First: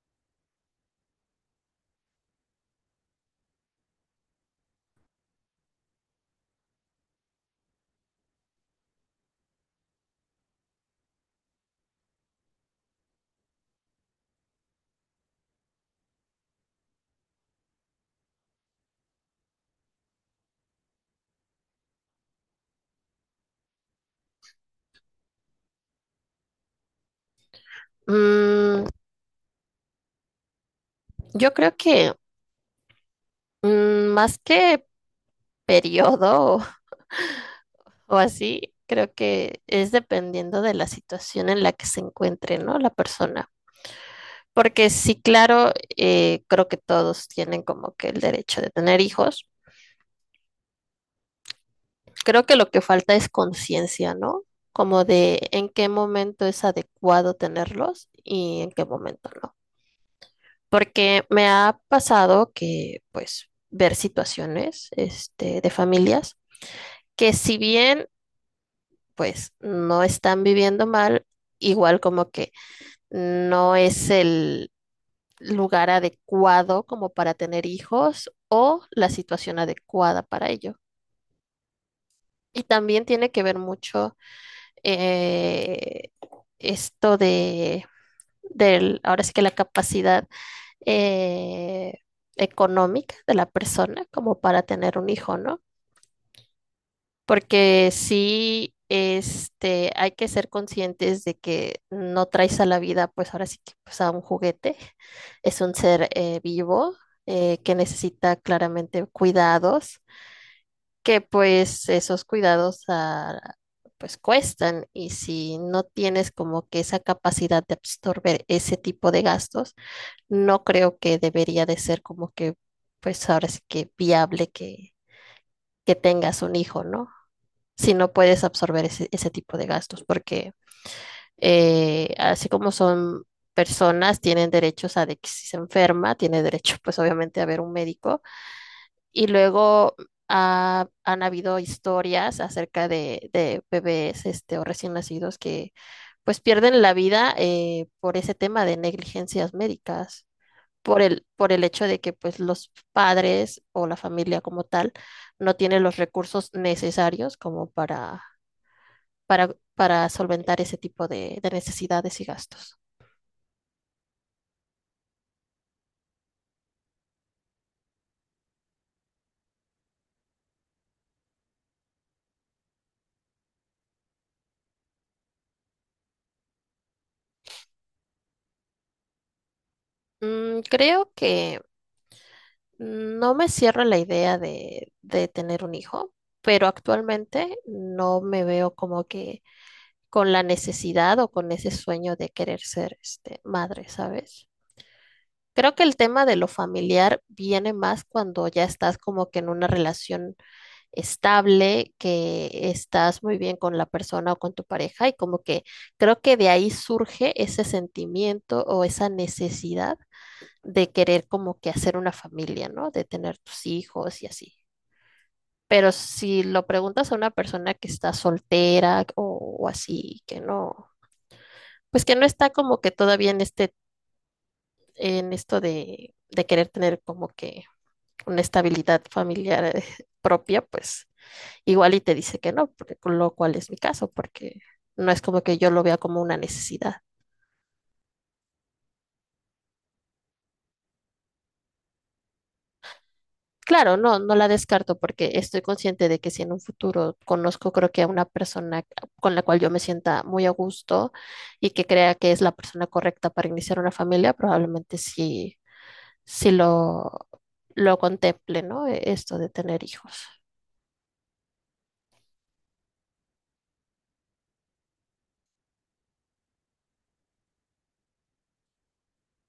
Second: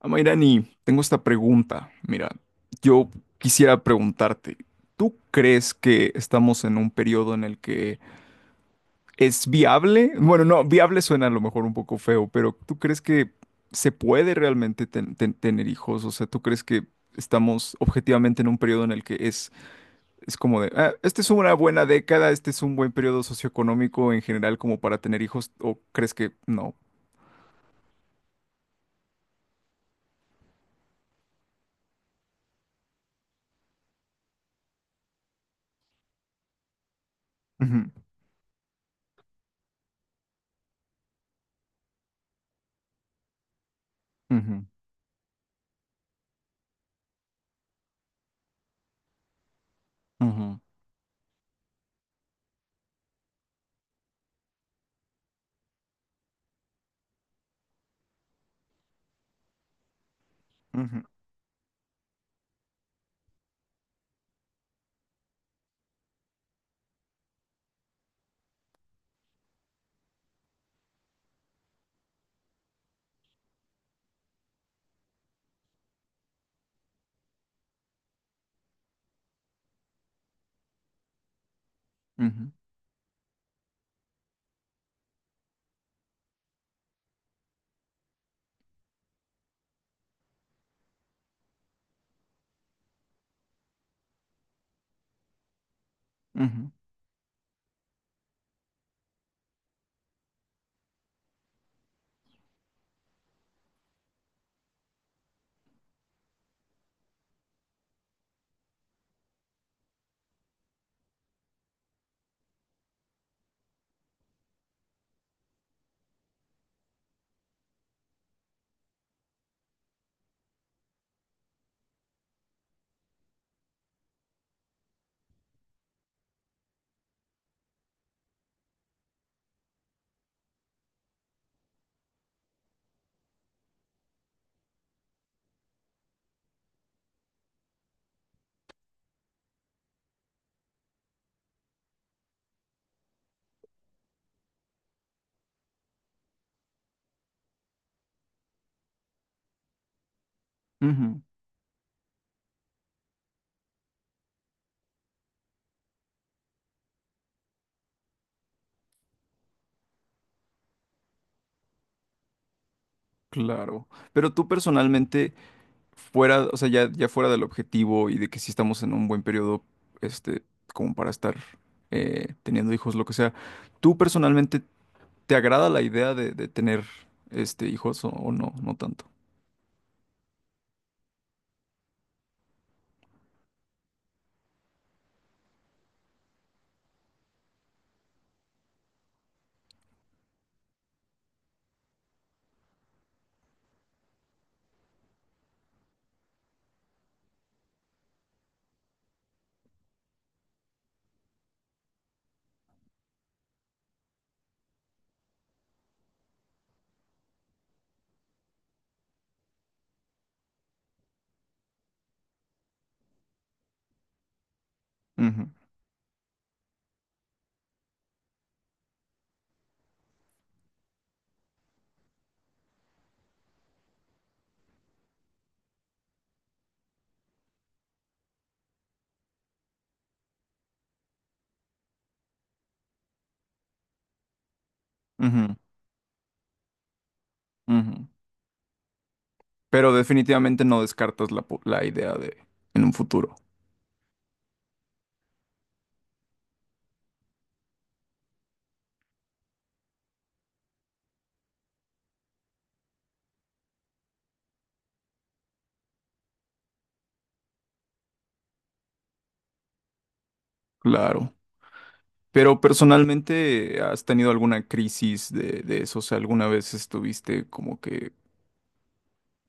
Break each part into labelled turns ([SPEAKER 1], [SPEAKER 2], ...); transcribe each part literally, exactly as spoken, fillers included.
[SPEAKER 1] Amairani, tengo esta pregunta. Mira, yo quisiera preguntarte, ¿tú crees que estamos en un periodo en el que es viable? Bueno, no, viable suena a lo mejor un poco feo, pero ¿tú crees que se puede realmente ten- ten- tener hijos? O sea, ¿tú crees que estamos objetivamente en un periodo en el que es, es como de, "Ah, esta es una buena década, este es un buen periodo socioeconómico en general como para tener hijos"? ¿O crees que no?
[SPEAKER 2] Mm, yo creo que mm, más que periodo o,
[SPEAKER 1] Ujú,
[SPEAKER 2] o así, creo que es dependiendo de la situación en la que se encuentre, ¿no? La persona.
[SPEAKER 1] ujú,
[SPEAKER 2] Porque sí, claro, eh, creo que todos tienen como que el derecho de tener hijos.
[SPEAKER 1] ujú,
[SPEAKER 2] Creo que lo que falta es conciencia, ¿no? Como de en qué momento es adecuado tenerlos y en qué momento no.
[SPEAKER 1] ujú,
[SPEAKER 2] Porque me ha pasado que, pues, ver situaciones, este, de familias que si bien pues no están viviendo mal, igual como que no es el lugar adecuado como para tener hijos o la situación adecuada para ello.
[SPEAKER 1] ujú,
[SPEAKER 2] Y también tiene que ver mucho eh, esto de, del, ahora sí que la capacidad eh, económica de la persona como para tener un hijo, ¿no?
[SPEAKER 1] ujú,
[SPEAKER 2] Porque sí, este, hay que ser conscientes de que no traes a la vida, pues ahora sí que pues a un juguete, es un ser eh, vivo eh, que necesita claramente cuidados, que pues esos cuidados ah, pues cuestan y si no tienes como que esa capacidad de absorber ese tipo de gastos, no creo que debería de ser como que pues ahora sí que viable que, que tengas un hijo, ¿no? Si no puedes absorber ese, ese tipo de gastos, porque eh, así como son personas, tienen derechos a de que si se enferma, tiene derecho pues obviamente a ver un médico. Y luego ha- han habido historias acerca de, de bebés este, o recién nacidos que pues pierden la vida eh, por ese tema de negligencias médicas, por
[SPEAKER 1] ujú.
[SPEAKER 2] el, por el hecho de que pues los padres o la familia como tal no tienen los recursos necesarios como para para, para solventar ese tipo de, de necesidades y gastos.
[SPEAKER 1] Claro, pero tú personalmente, fuera, o sea, ya, ya fuera del objetivo y de que sí estamos en un buen periodo, este, como para estar eh, teniendo hijos, lo que sea, ¿tú personalmente te agrada la idea de, de tener este, hijos o, o no? No tanto.
[SPEAKER 2] Mm, creo que no me cierro la idea de, de tener un hijo, pero actualmente no me veo como que con la necesidad o con ese sueño de querer ser este, madre, ¿sabes? Creo que el tema de lo familiar viene más cuando ya estás como que en una relación estable, que estás muy bien con la persona o con tu pareja y como que creo que de ahí surge ese sentimiento o esa necesidad de querer como que hacer una familia, ¿no? De tener tus hijos y así.
[SPEAKER 1] Ujú,
[SPEAKER 2] Pero si lo preguntas a una persona que está soltera o, o así, que no, pues que no está como que todavía en este, en esto de, de querer tener como que una estabilidad familiar eh, propia, pues igual y te dice que no, porque, con lo cual es mi caso, porque no es como que
[SPEAKER 1] ujú,
[SPEAKER 2] yo lo vea como una necesidad.
[SPEAKER 1] ujú. Pero definitivamente no descartas la, po- la idea de en un futuro.
[SPEAKER 2] Claro, no, no la descarto porque estoy consciente de que si en un futuro conozco, creo que a una persona con la cual yo me sienta muy a gusto y que crea que es la persona correcta para iniciar una familia, probablemente sí, sí lo, lo contemple, ¿no? E, esto de tener hijos.
[SPEAKER 1] Claro. Pero personalmente, ¿has tenido alguna crisis de, de eso? O sea, ¿alguna vez estuviste como que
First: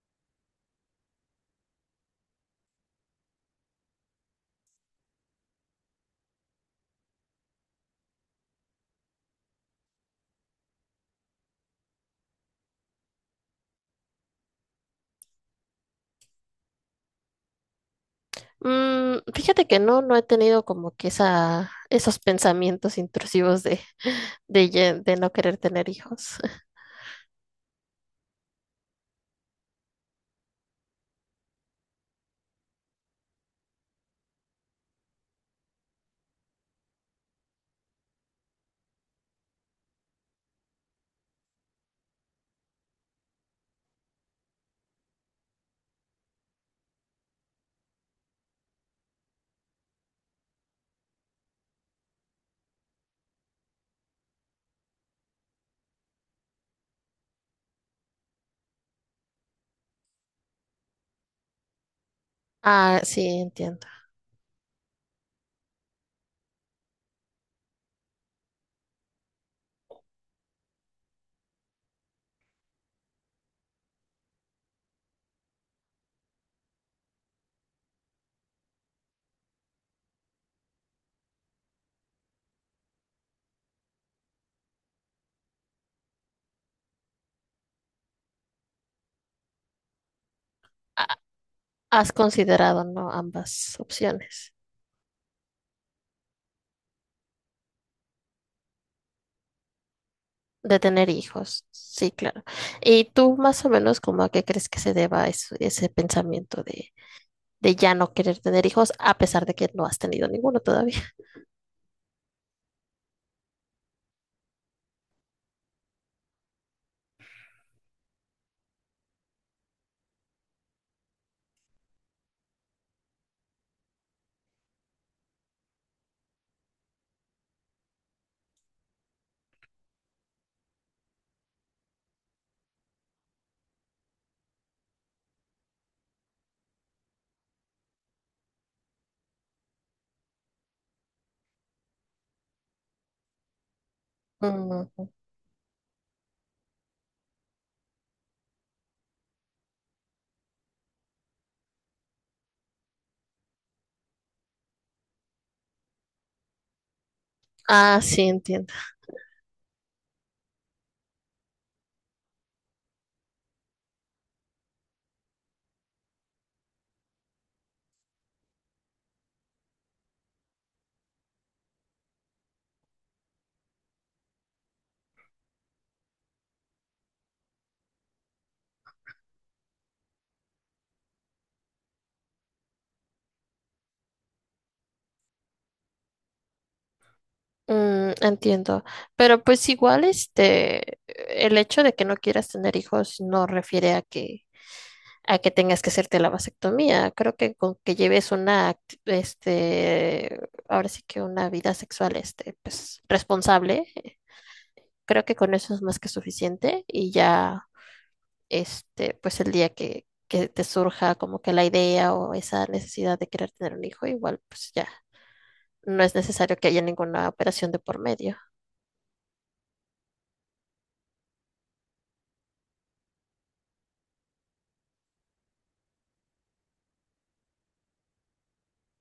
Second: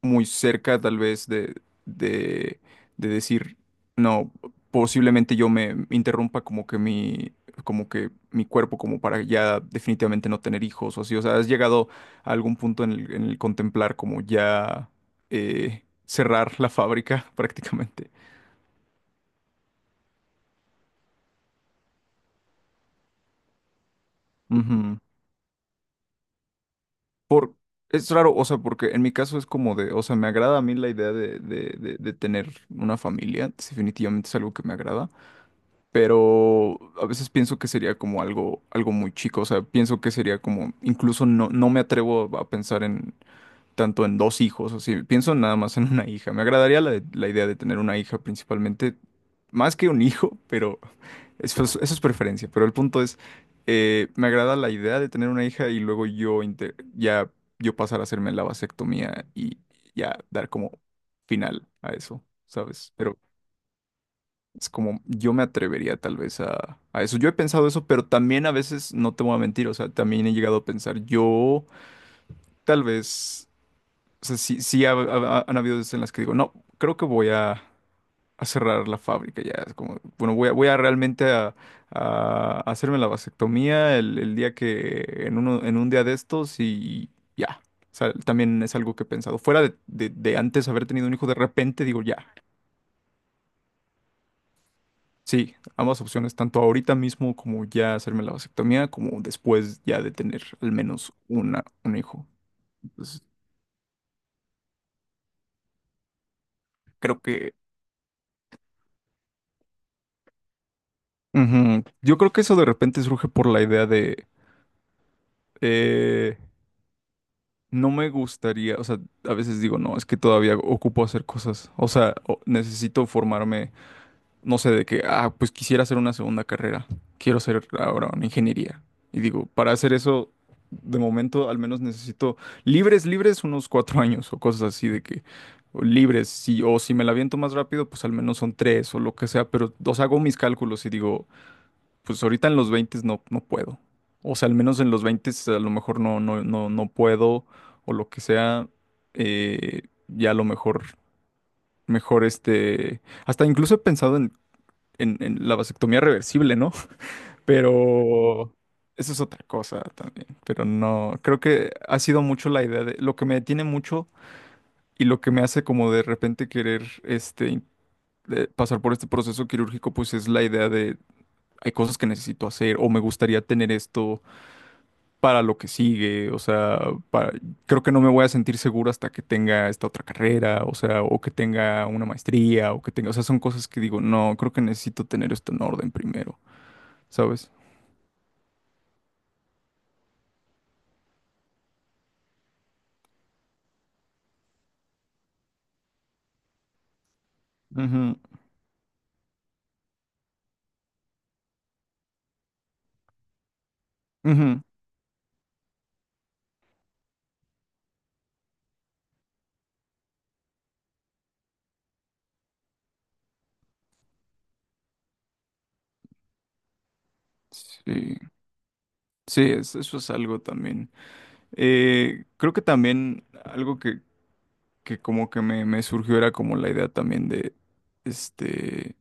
[SPEAKER 1] muy cerca tal vez de, de, de decir, no, posiblemente yo me interrumpa como que mi, como que mi cuerpo como para ya definitivamente no tener hijos o así? O sea, ¿has llegado a algún punto en el, en el contemplar como ya eh, cerrar la fábrica prácticamente?
[SPEAKER 2] Mm, fíjate que no, no he tenido como que esa, esos pensamientos intrusivos de, de, ye-
[SPEAKER 1] Ujú.
[SPEAKER 2] de no querer tener hijos.
[SPEAKER 1] Por, es raro, o sea, porque en mi caso es como de, o sea, me agrada a mí la idea de, de, de, de tener una familia, es definitivamente es algo que me agrada, pero a veces pienso que sería como algo, algo muy chico, o sea, pienso que sería como, incluso no, no me atrevo a pensar en tanto en dos hijos, o sea, pienso nada más en una hija, me agradaría la, la idea de tener una hija principalmente, más que un hijo, pero... Eso es, eso es preferencia, pero el punto es, eh, me agrada la idea de tener una hija y luego yo inte- ya yo pasar a hacerme la vasectomía y ya dar como final a eso, ¿sabes?
[SPEAKER 2] Ah,
[SPEAKER 1] Pero
[SPEAKER 2] sí, entiendo.
[SPEAKER 1] es como yo me atrevería tal vez a, a eso. Yo he pensado eso, pero también a veces no te voy a mentir, o sea, también he llegado a pensar, yo tal vez, o sea, sí, sí ha- ha- han habido veces en las que digo, no, creo que voy a a cerrar la fábrica ya. Es como, bueno, voy a, voy a realmente a, a hacerme la vasectomía el, el día que, en uno, en un día de estos y ya. O sea, también es algo que he pensado. Fuera de, de- de antes haber tenido un
[SPEAKER 2] Ha-
[SPEAKER 1] hijo, de repente digo
[SPEAKER 2] Has
[SPEAKER 1] ya.
[SPEAKER 2] considerado, ¿no? Ambas opciones
[SPEAKER 1] Sí, ambas opciones, tanto ahorita mismo como ya hacerme la vasectomía, como después ya de tener al
[SPEAKER 2] de tener
[SPEAKER 1] menos una,
[SPEAKER 2] hijos.
[SPEAKER 1] un
[SPEAKER 2] Sí,
[SPEAKER 1] hijo.
[SPEAKER 2] claro. ¿Y
[SPEAKER 1] Entonces,
[SPEAKER 2] tú más o menos como a qué crees que se deba eso- ese pensamiento de,
[SPEAKER 1] creo que...
[SPEAKER 2] de ya no querer tener hijos a pesar de que no has tenido ninguno todavía?
[SPEAKER 1] Ujú. Yo creo que eso de repente surge por la idea de... eh, No me gustaría, o sea, a veces digo, no, es que todavía ocupo hacer cosas, o sea, o- necesito formarme, no sé, de que, ah, pues quisiera hacer una segunda carrera, quiero hacer ahora una ingeniería. Y digo, para hacer eso, de momento al menos necesito libres, libres unos cuatro años o cosas así de que, o libres, si, o si me la aviento más rápido, pues al menos son tres o lo que sea, pero, o sea, hago mis cálculos y digo, pues ahorita en los veinte no, no puedo. O sea, al menos
[SPEAKER 2] Mm,
[SPEAKER 1] en los veinte a lo mejor no, no, no, no puedo o lo que sea. Eh, ya a lo mejor, mejor este... Hasta incluso he pensado en, en, en la vasectomía reversible, ¿no?
[SPEAKER 2] ah, sí,
[SPEAKER 1] Pero
[SPEAKER 2] entiendo.
[SPEAKER 1] eso es otra cosa también. Pero no, creo que ha sido mucho la idea de... Lo que me detiene mucho y lo que me hace como de repente querer este... in- de pasar por este proceso quirúrgico, pues es la idea de hay cosas que necesito hacer o me gustaría tener esto para lo que sigue, o sea, para- creo que no me voy a sentir seguro hasta que tenga esta otra carrera, o sea, o que tenga una maestría, o que tenga, o sea, son cosas que digo, no, creo que necesito tener esto en orden primero, ¿sabes?
[SPEAKER 2] Mm, entiendo, pero pues igual este, el hecho de que no quieras tener hijos no refiere a que a que tengas que hacerte la vasectomía. Creo que con que
[SPEAKER 1] Ujú,
[SPEAKER 2] lleves una, act- este, ahora sí que una vida sexual, este, pues responsable, eh,
[SPEAKER 1] ujú.
[SPEAKER 2] creo que con eso es más que suficiente y ya, este, pues el día que que te surja como que la idea o esa necesidad de querer tener un hijo, igual pues ya no es necesario que haya ninguna operación de por
[SPEAKER 1] Sí,
[SPEAKER 2] medio
[SPEAKER 1] sí, es- eso es algo también. Eh, creo que también algo que, que como que me, me surgió era como la idea también de, este...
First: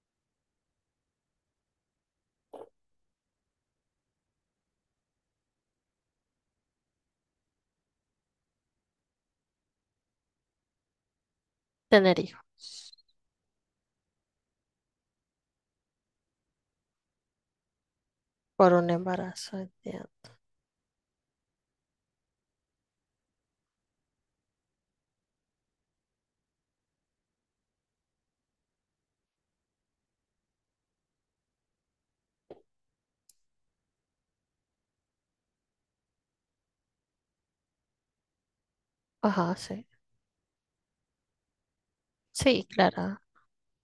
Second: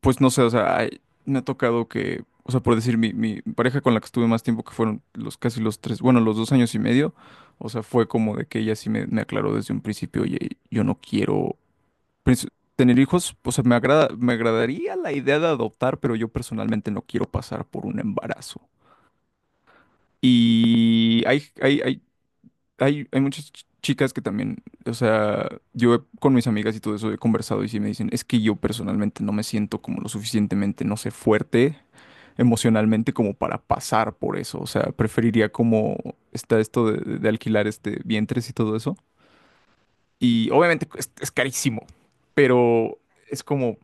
[SPEAKER 1] Pues no sé, o sea, ay, me ha tocado que, o sea, por decir, mi, mi pareja con la que estuve más tiempo, que fueron los casi los tres, bueno, los dos años y medio, o sea, fue como de que ella sí me, me aclaró desde un principio, oye, yo no quiero
[SPEAKER 2] tener hijos.
[SPEAKER 1] pues, tener hijos, o sea, me agrada, me agradaría la idea de adoptar, pero yo personalmente no quiero pasar por un embarazo.
[SPEAKER 2] Por un embarazo, entiendo.
[SPEAKER 1] Y hay, hay, hay hay, hay muchas ch- chicas que también, o sea, yo he- con mis amigas y todo eso he conversado y sí me dicen, es que yo personalmente no me siento como lo suficientemente, no sé, fuerte emocionalmente como para pasar por eso. O sea, preferiría como está esto de, de- de alquilar este vientres y todo eso.
[SPEAKER 2] Ajá, sí.
[SPEAKER 1] Y obviamente es, es carísimo,
[SPEAKER 2] Sí,
[SPEAKER 1] pero
[SPEAKER 2] claro.
[SPEAKER 1] es como,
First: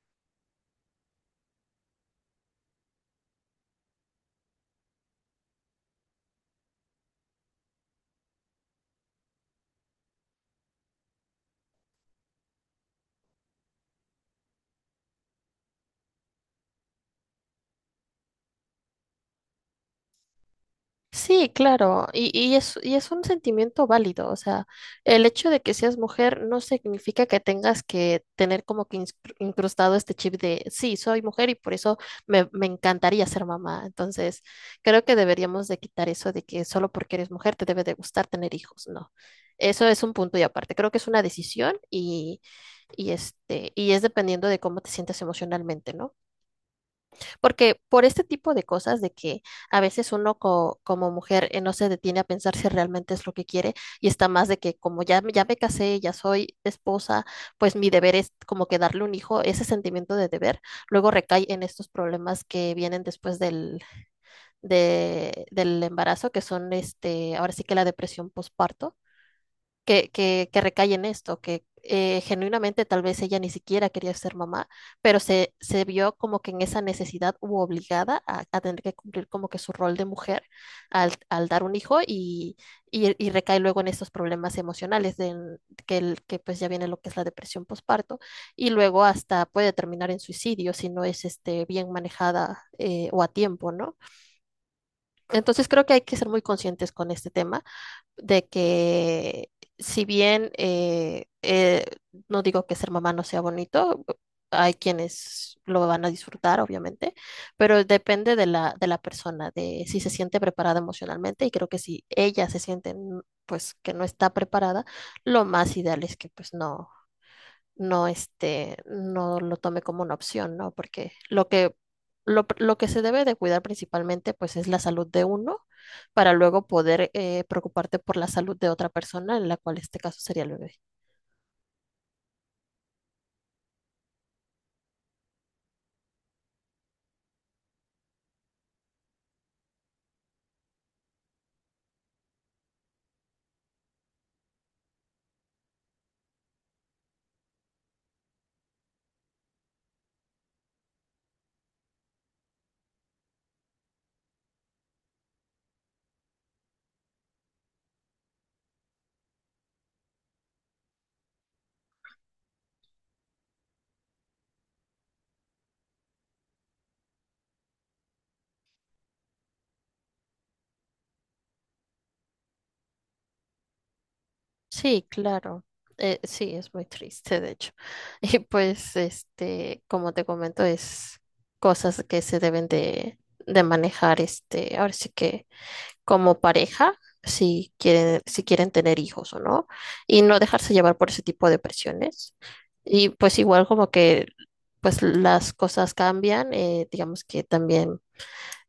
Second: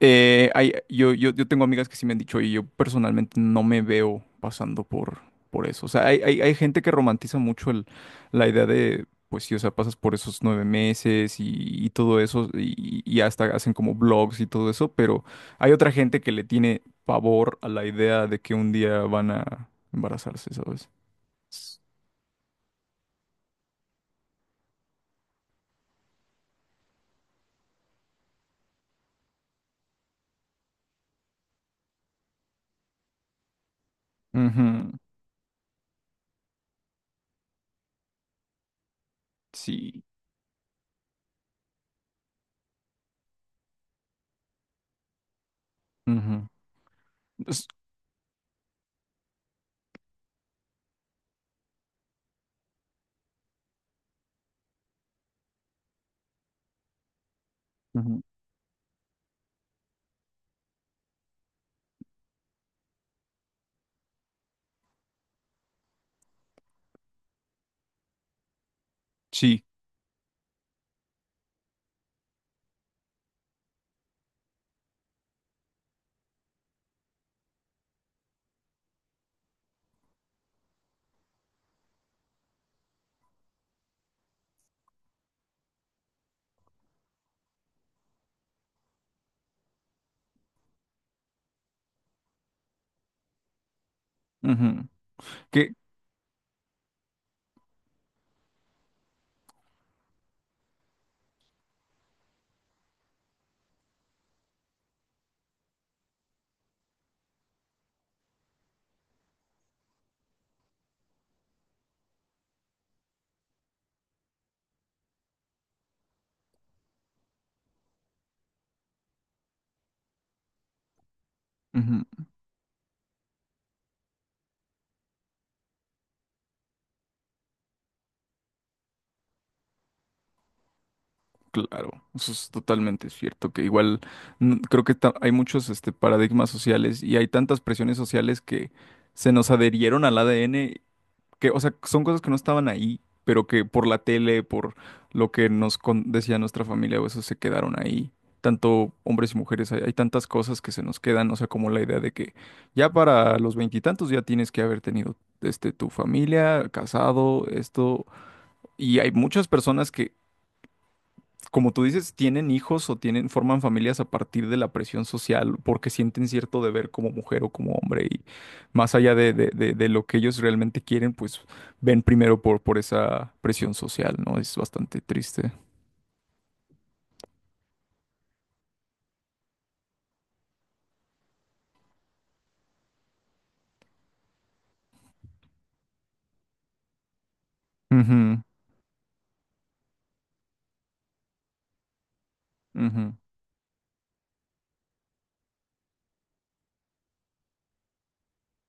[SPEAKER 1] eh, hay- yo, yo, yo tengo amigas que sí me han dicho, y yo personalmente no me veo pasando por, por eso. O sea, hay, hay, hay gente que romantiza mucho el, la idea de, pues sí, o sea, pasas por esos nueve meses y, y todo eso, y, y hasta hacen como blogs y todo eso, pero hay otra gente que le tiene pavor a la idea de que un día van a embarazarse, ¿sabes?
[SPEAKER 2] Sí, claro. Y, y es, y es un sentimiento válido. O sea, el hecho de que seas mujer no significa que tengas que tener como que ins- incrustado este chip de, sí, soy mujer y por eso me, me encantaría ser mamá. Entonces,
[SPEAKER 1] Ujú.
[SPEAKER 2] creo que deberíamos de quitar eso de que solo porque eres mujer te debe de gustar tener hijos. No. Eso es
[SPEAKER 1] Sí.
[SPEAKER 2] un punto y aparte. Creo que es una decisión y, y este, y es dependiendo de cómo te sientes emocionalmente, ¿no?
[SPEAKER 1] Ujú. Es-
[SPEAKER 2] Porque por este tipo de cosas de que a veces uno co- como mujer eh, no se detiene a pensar si realmente es lo que quiere y está más de que como ya, me- ya me casé, ya soy esposa, pues mi deber
[SPEAKER 1] ujú.
[SPEAKER 2] es como que darle un hijo, ese sentimiento de deber luego recae en estos problemas que vienen después del, de- del embarazo, que son este, ahora sí que la depresión postparto
[SPEAKER 1] Sí.
[SPEAKER 2] que, que, que recae en esto, que eh, genuinamente tal vez ella ni siquiera quería ser mamá, pero se, se vio como que en esa necesidad u obligada a, a tener que cumplir como que su rol de mujer al, al dar un hijo y, y- y recae luego en estos problemas emocionales de, que, el- que pues ya viene lo que es la depresión postparto y luego hasta puede terminar en suicidio si no es este, bien manejada eh, o a tiempo, ¿no?
[SPEAKER 1] Ujú.
[SPEAKER 2] Entonces
[SPEAKER 1] Que,
[SPEAKER 2] creo que hay que ser muy conscientes con este tema de que si bien eh, eh, no digo que ser mamá no sea bonito, hay quienes lo van a disfrutar, obviamente, pero depende de la, de la persona, de si se siente preparada emocionalmente y creo que si ella se siente mm, pues que no está preparada, lo más ideal es que pues no no, este, no lo tome como una opción, ¿no? Porque lo que,
[SPEAKER 1] ujú.
[SPEAKER 2] lo, lo que se debe de cuidar principalmente, pues, es la salud de uno para luego poder eh, preocuparte por la salud de otra persona, en la cual este caso sería el bebé.
[SPEAKER 1] Claro, eso es totalmente cierto, que igual mm, creo que ta- hay muchos este, paradigmas sociales y hay tantas presiones sociales que se nos adherieron al A D N, que, o sea, son cosas que no estaban ahí, pero que por la tele, por lo que nos con- decía nuestra familia, o eso se quedaron ahí. Tanto hombres y mujeres, hay, hay tantas cosas que se nos quedan, o sea, como la idea de que ya para los veintitantos ya tienes que haber tenido este, tu familia, casado, esto, y hay muchas personas que como tú dices, tienen hijos o tienen, forman familias a partir de la presión social porque sienten cierto deber como mujer o como hombre y más allá de, de- de- de lo que ellos realmente quieren, pues ven primero por, por esa presión social, ¿no? Es bastante
[SPEAKER 2] Sí,
[SPEAKER 1] triste.
[SPEAKER 2] claro. Eh, sí, es muy triste, de hecho. Y pues, este, como te comento, es cosas que se deben de, de manejar, este, ahora sí que como pareja si quieren,
[SPEAKER 1] Ujú,
[SPEAKER 2] si quieren tener hijos o no, y no dejarse llevar por ese tipo de presiones. Y
[SPEAKER 1] ujú,
[SPEAKER 2] pues igual como que pues las cosas cambian, eh, digamos que también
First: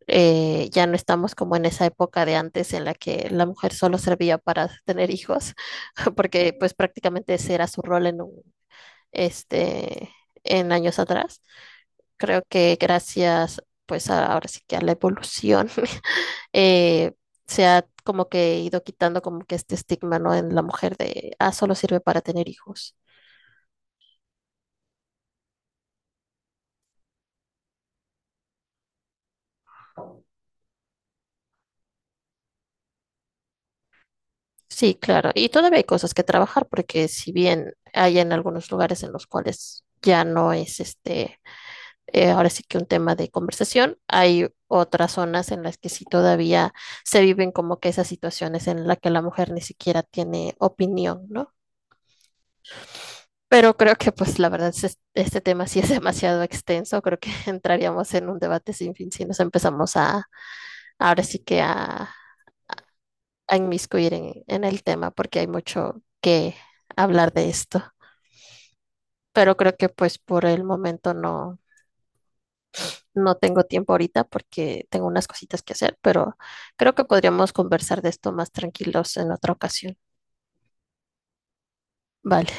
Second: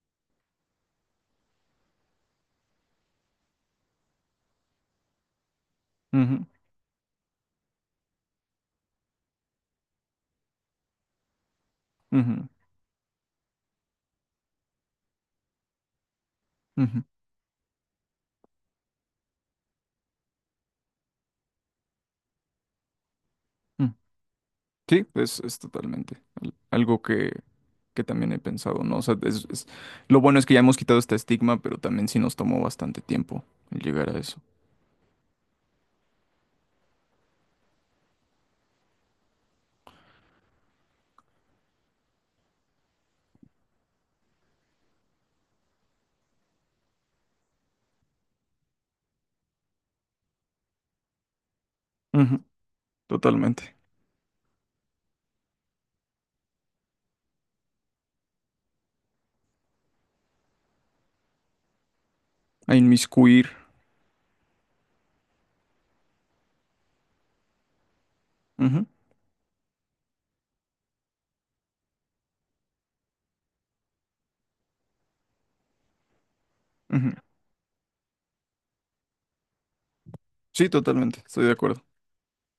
[SPEAKER 2] eh, ya no estamos como en esa época de antes en la que la mujer solo servía para tener hijos,
[SPEAKER 1] ujú,
[SPEAKER 2] porque pues prácticamente ese era su rol en un, este, en años atrás. Creo
[SPEAKER 1] ujú,
[SPEAKER 2] que gracias pues a- ahora sí que a la evolución
[SPEAKER 1] ujú,
[SPEAKER 2] eh, se ha como que ido quitando como que este estigma, ¿no? En la mujer de, ah, solo sirve para tener hijos.
[SPEAKER 1] ujú. Sí, es, es totalmente al- algo que, que también he pensado, ¿no? O sea, es- es- lo bueno es que ya hemos quitado este estigma, pero también sí nos tomó bastante tiempo el llegar a eso.
[SPEAKER 2] Sí, claro. Y todavía hay cosas que trabajar porque si bien hay en algunos lugares en los cuales ya no es este, eh, ahora sí que un tema de conversación, hay otras zonas en las que sí todavía se viven como que esas situaciones en las que la mujer ni siquiera tiene opinión, ¿no?
[SPEAKER 1] Ujú,
[SPEAKER 2] Pero
[SPEAKER 1] totalmente.
[SPEAKER 2] creo que, pues, la verdad, es- este tema sí es demasiado extenso. Creo que entraríamos en un debate sin fin si nos empezamos a, ahora sí que a,
[SPEAKER 1] A inmiscuir.
[SPEAKER 2] a inmiscuir en, en el tema, porque hay mucho que hablar de esto.
[SPEAKER 1] Ujú,
[SPEAKER 2] Pero creo que, pues, por el momento no, no tengo tiempo ahorita porque tengo unas cositas que hacer, pero creo que
[SPEAKER 1] ujú.
[SPEAKER 2] podríamos conversar de esto más tranquilos en otra ocasión.
[SPEAKER 1] Sí, totalmente, estoy de acuerdo.
[SPEAKER 2] Vale.